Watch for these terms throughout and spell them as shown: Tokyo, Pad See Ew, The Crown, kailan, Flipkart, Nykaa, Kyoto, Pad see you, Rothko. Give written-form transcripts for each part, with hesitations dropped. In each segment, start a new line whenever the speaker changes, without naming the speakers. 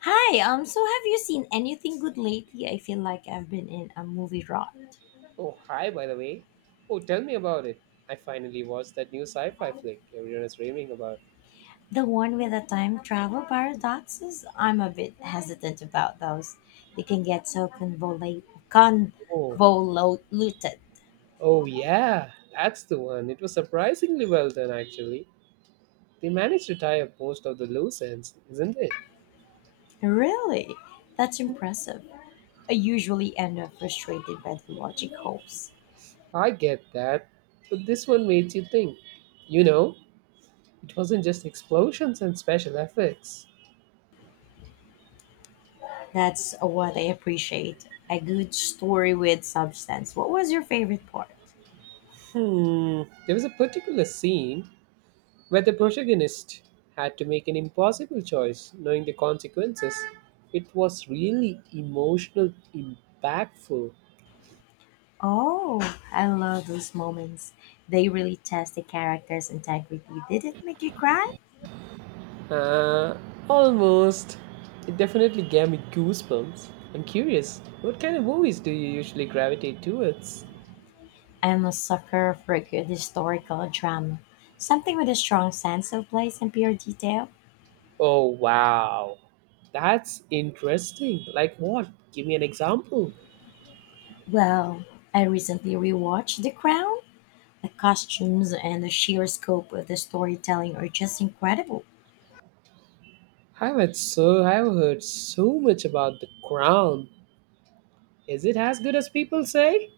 Hi, so have you seen anything good lately? I feel like I've been in a movie rut.
Oh, hi, by the way. Oh, tell me about it. I finally watched that new sci fi flick everyone is raving about.
The one with the time travel paradoxes? I'm a bit hesitant about those. They can get so
Oh,
convoluted.
oh, yeah, that's the one. It was surprisingly well done, actually. They managed to tie up most of the loose ends, isn't it?
Really? That's impressive. I usually end up frustrated by the logic holes.
I get that, but this one made you think. You know, it wasn't just explosions and special effects.
That's what I appreciate. A good story with substance. What was your favorite part?
Hmm, there was a particular scene where the protagonist had to make an impossible choice, knowing the consequences. It was really emotional, impactful,
Oh, I love those moments. They really test the character's integrity. Did it make you cry?
uh, almost. It definitely gave me goosebumps. I'm curious, what kind of movies do you usually gravitate towards?
I'm a sucker for a good historical drama. Something with a strong sense of place and pure detail.
Oh wow, that's interesting. Like what? Give me an example.
Well, I recently rewatched The Crown. The costumes and the sheer scope of the storytelling are just incredible.
I've heard so much about The Crown. Is it as good as people say?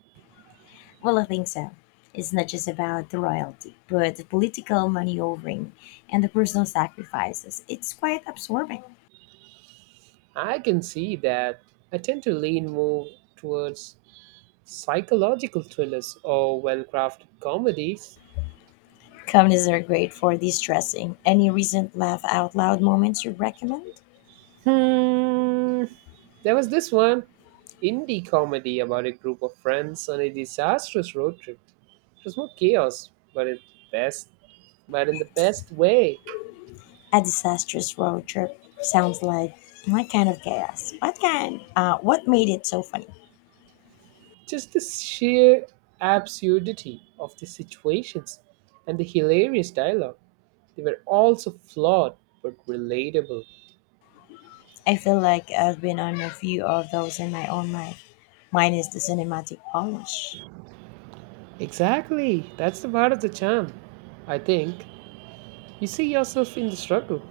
Well, I think so. It's not just about the royalty, but the political maneuvering and the personal sacrifices. It's quite absorbing.
I can see that. I tend to lean more towards psychological thrillers or well crafted comedies.
Comedies are great for de-stressing. Any recent laugh out loud moments you recommend?
Hmm. There was this one indie comedy about a group of friends on a disastrous road trip. It was more chaos, best but in the best way.
A disastrous road trip sounds like my kind of chaos. What kind? What made it so funny?
Just the sheer absurdity of the situations and the hilarious dialogue. They were all so flawed but relatable.
I feel like I've been on a few of those in my own life, minus the cinematic polish.
Exactly. That's the part of the charm. I think you see yourself in the struggle.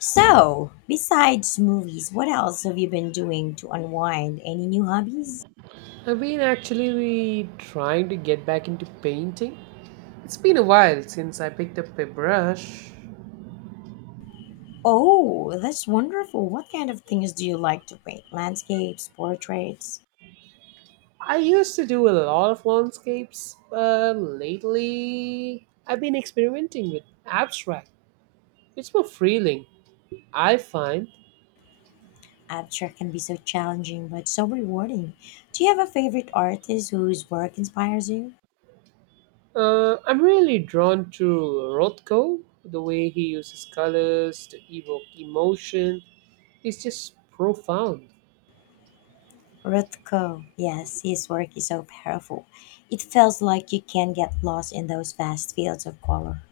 So, besides movies, what else have you been doing to unwind? Any new hobbies?
I've been actually trying to get back into painting. It's been a while since I picked up a brush.
Oh, that's wonderful. What kind of things do you like to paint? Landscapes, portraits?
I used to do a lot of landscapes, but lately I've been experimenting with abstract. It's more freeing, I find.
Abstract can be so challenging but so rewarding. Do you have a favorite artist whose work inspires you?
I'm really drawn to Rothko. The way he uses colors to evoke emotion is just profound.
Rothko, yes, his work is so powerful. It feels like you can get lost in those vast fields of color.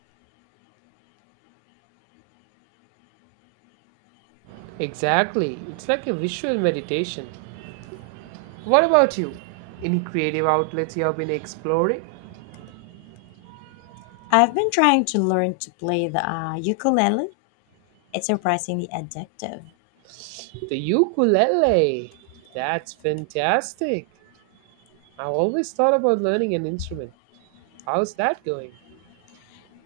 Exactly. It's like a visual meditation. What about you? Any creative outlets you have been exploring?
I've been trying to learn to play the ukulele. It's surprisingly addictive.
The ukulele. That's fantastic. I've always thought about learning an instrument. How's that going?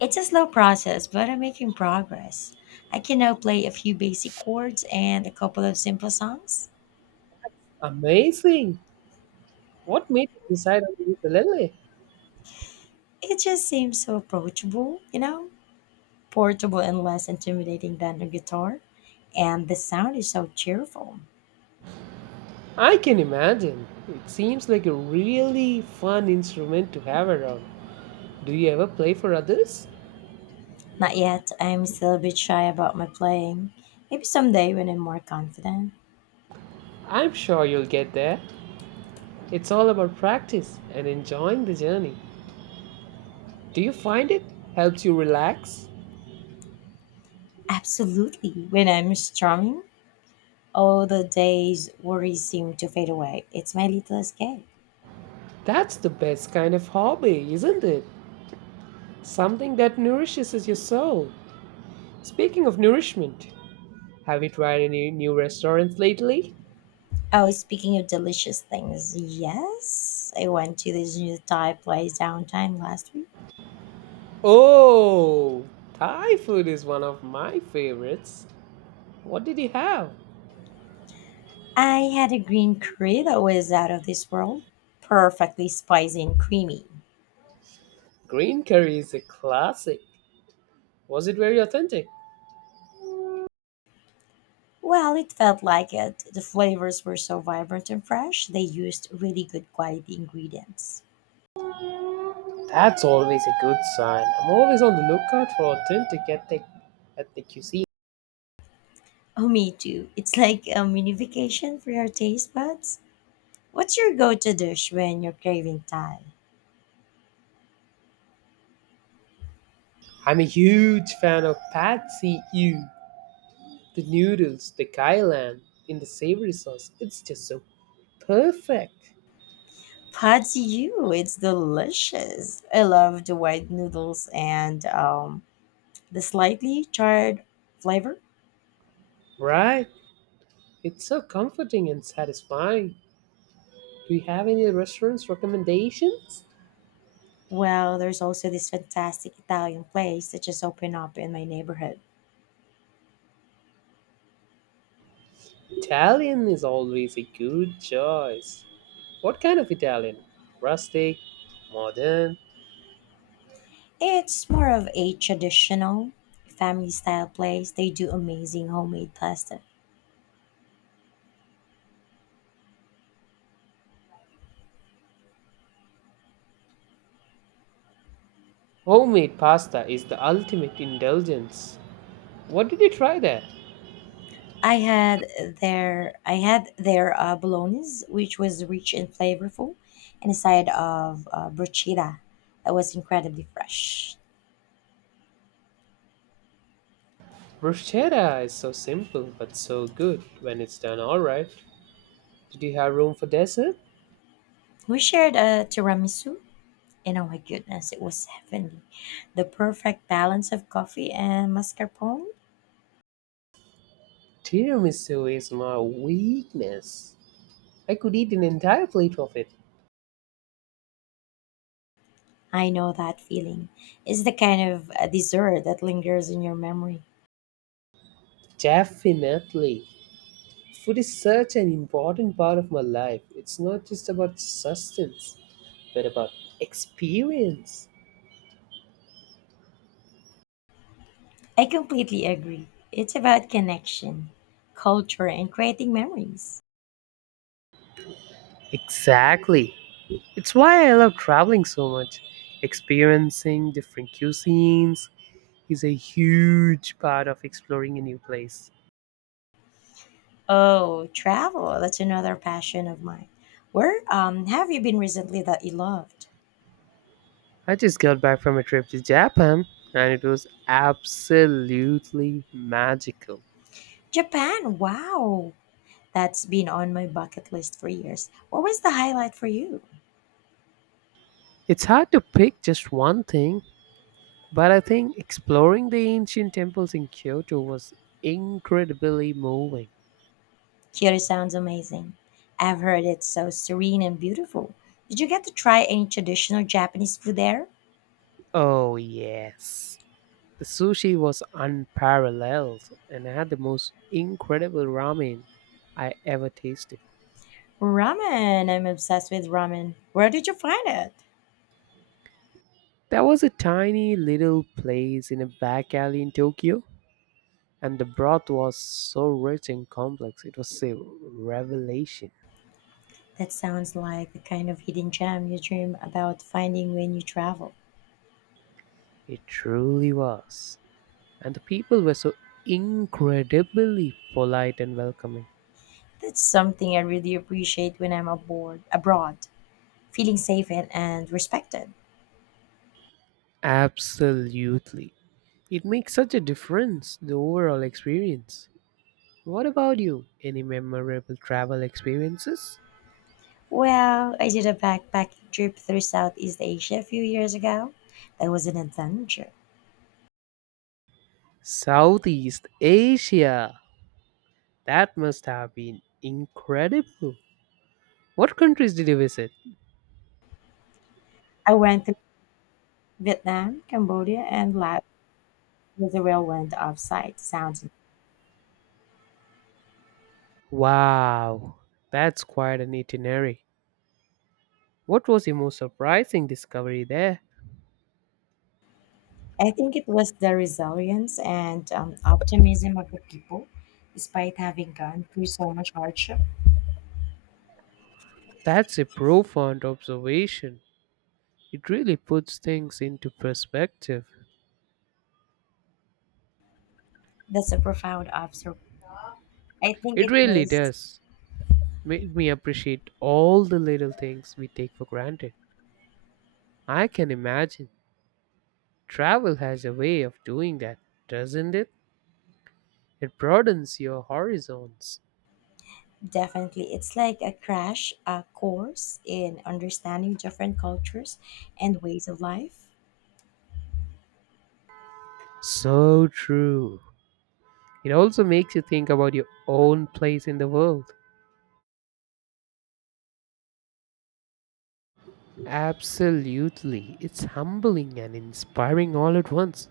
It's a slow process, but I'm making progress. I can now play a few basic chords and a couple of simple songs.
Amazing. What made you decide on the ukulele?
It just seems so approachable, you know? Portable and less intimidating than a guitar, and the sound is so cheerful.
I can imagine. It seems like a really fun instrument to have around. Do you ever play for others?
Not yet, I'm still a bit shy about my playing. Maybe someday when I'm more confident.
I'm sure you'll get there. It's all about practice and enjoying the journey. Do you find it helps you relax?
Absolutely, when I'm strumming, all the day's worries seem to fade away. It's my little escape.
That's the best kind of hobby, isn't it? Something that nourishes your soul. Speaking of nourishment, have you tried any new restaurants lately?
Oh, speaking of delicious things, yes, I went to this new Thai place downtown last week.
Oh, Thai food is one of my favorites. What did you have?
I had a green curry that was out of this world, perfectly spicy and creamy.
Green curry is a classic. Was it very authentic?
Well, it felt like it. The flavors were so vibrant and fresh. They used really good quality ingredients.
That's always a good sign. I'm always on the lookout for ethnic cuisine.
Oh, me too. It's like a mini vacation for your taste buds. What's your go to dish when you're craving Thai?
I'm a huge fan of Pad See Ew. The noodles, the kailan, in the savory sauce. It's just so perfect.
Pad see you. It's delicious. I love the white noodles and the slightly charred flavor.
Right? It's so comforting and satisfying. Do you have any restaurants recommendations?
Well, there's also this fantastic Italian place that just opened up in my neighborhood.
Italian is always a good choice. What kind of Italian? Rustic, modern?
It's more of a traditional family style place. They do amazing homemade pasta.
Homemade pasta is the ultimate indulgence. What did you try there?
I had I had their bolognese, which was rich and flavorful, and a side of bruschetta that was incredibly fresh.
Bruschetta is so simple but so good when it's done alright. Did you have room for dessert?
We shared a tiramisu, and oh my goodness, it was heavenly. The perfect balance of coffee and mascarpone.
Tiramisu is my weakness. I could eat an entire plate of it.
I know that feeling. It's the kind of dessert that lingers in your memory.
Definitely. Food is such an important part of my life. It's not just about sustenance, but about experience.
I completely agree. It's about connection, culture, and creating memories.
Exactly. It's why I love traveling so much. Experiencing different cuisines is a huge part of exploring a new place.
Oh, travel. That's another passion of mine. Where have you been recently that you loved?
I just got back from a trip to Japan and it was absolutely magical.
Japan. Wow. That's been on my bucket list for years. What was the highlight for you?
It's hard to pick just one thing, but I think exploring the ancient temples in Kyoto was incredibly moving.
Kyoto sounds amazing. I've heard it's so serene and beautiful. Did you get to try any traditional Japanese food there?
Oh, yes. The sushi was unparalleled and I had the most incredible ramen I ever tasted.
Ramen. I'm obsessed with ramen. Where did you find it?
There was a tiny little place in a back alley in Tokyo, and the broth was so rich and complex. It was a revelation.
That sounds like the kind of hidden gem you dream about finding when you travel.
It truly was. And the people were so incredibly polite and welcoming.
That's something I really appreciate when I'm aboard abroad, feeling safe and respected.
Absolutely. It makes such a difference, the overall experience. What about you? Any memorable travel experiences?
Well, I did a backpacking trip through Southeast Asia a few years ago. That was an adventure.
Southeast Asia. That must have been incredible. What countries did you visit?
I went to Vietnam, Cambodia, and Laos with the rail went offsite. Sounds.
Wow, that's quite an itinerary. What was the most surprising discovery there?
I think it was the resilience and optimism of the people, despite having gone through so much hardship.
That's a profound observation. It really puts things into perspective.
That's a profound observation. I think
It
it
really
was
does. Made me appreciate all the little things we take for granted. I can imagine. Travel has a way of doing that, doesn't it? It broadens your horizons.
Definitely it's like a crash course in understanding different cultures and ways of life.
So true. It also makes you think about your own place in the world. Absolutely. It's humbling and inspiring all at once.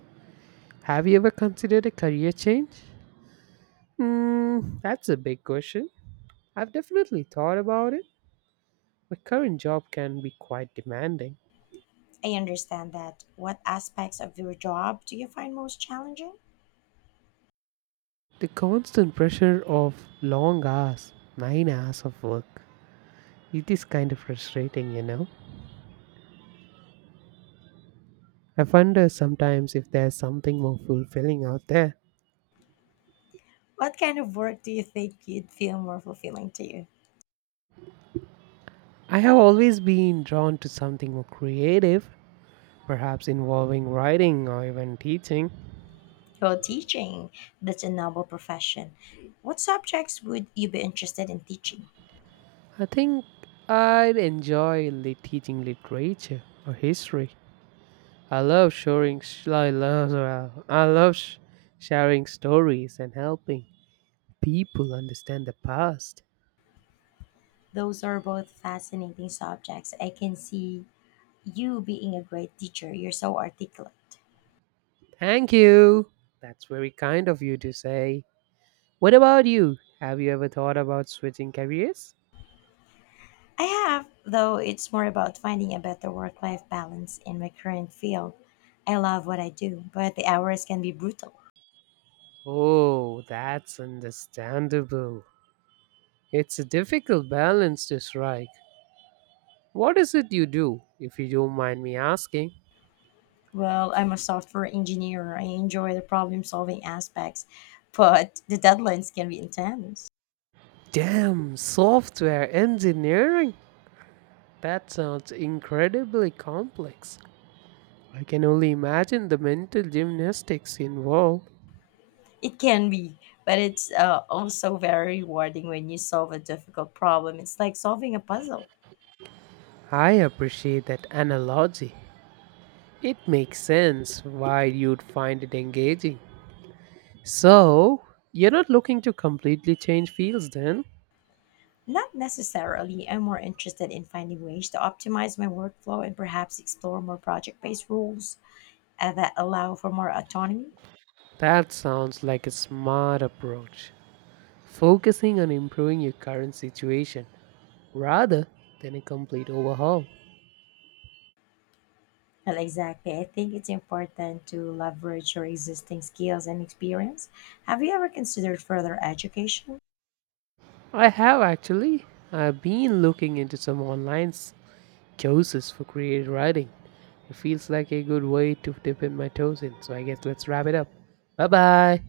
Have you ever considered a career change? Hmm, that's a big question. I've definitely thought about it. My current job can be quite demanding.
I understand that. What aspects of your job do you find most challenging?
The constant pressure of long hours, 9 hours of work, it is kind of frustrating, you know. I wonder sometimes if there's something more fulfilling out there.
What kind of work do you think you'd feel more fulfilling to you?
I have always been drawn to something more creative, perhaps involving writing or even teaching.
Well, teaching, that's a noble profession. What subjects would you be interested in teaching?
I think I'd enjoy teaching literature or history. I love sharing. Sh- I love. I love sharing stories and helping people understand the past.
Those are both fascinating subjects. I can see you being a great teacher. You're so articulate.
Thank you. That's very kind of you to say. What about you? Have you ever thought about switching careers?
I have, though it's more about finding a better work life balance in my current field. I love what I do, but the hours can be brutal.
Oh, that's understandable. It's a difficult balance to strike. What is it you do, if you don't mind me asking?
Well, I'm a software engineer. I enjoy the problem solving aspects, but the deadlines can be intense.
Damn, software engineering? That sounds incredibly complex. I can only imagine the mental gymnastics involved.
It can be, but it's also very rewarding when you solve a difficult problem. It's like solving a puzzle.
I appreciate that analogy. It makes sense why you'd find it engaging. So, you're not looking to completely change fields then?
Not necessarily. I'm more interested in finding ways to optimize my workflow and perhaps explore more project based rules that allow for more autonomy.
That sounds like a smart approach. Focusing on improving your current situation rather than a complete overhaul.
Well, exactly. I think it's important to leverage your existing skills and experience. Have you ever considered further education?
I have actually. I've been looking into some courses for creative writing. It feels like a good way to dip in my toes in, so I guess let's wrap it up. Bye bye.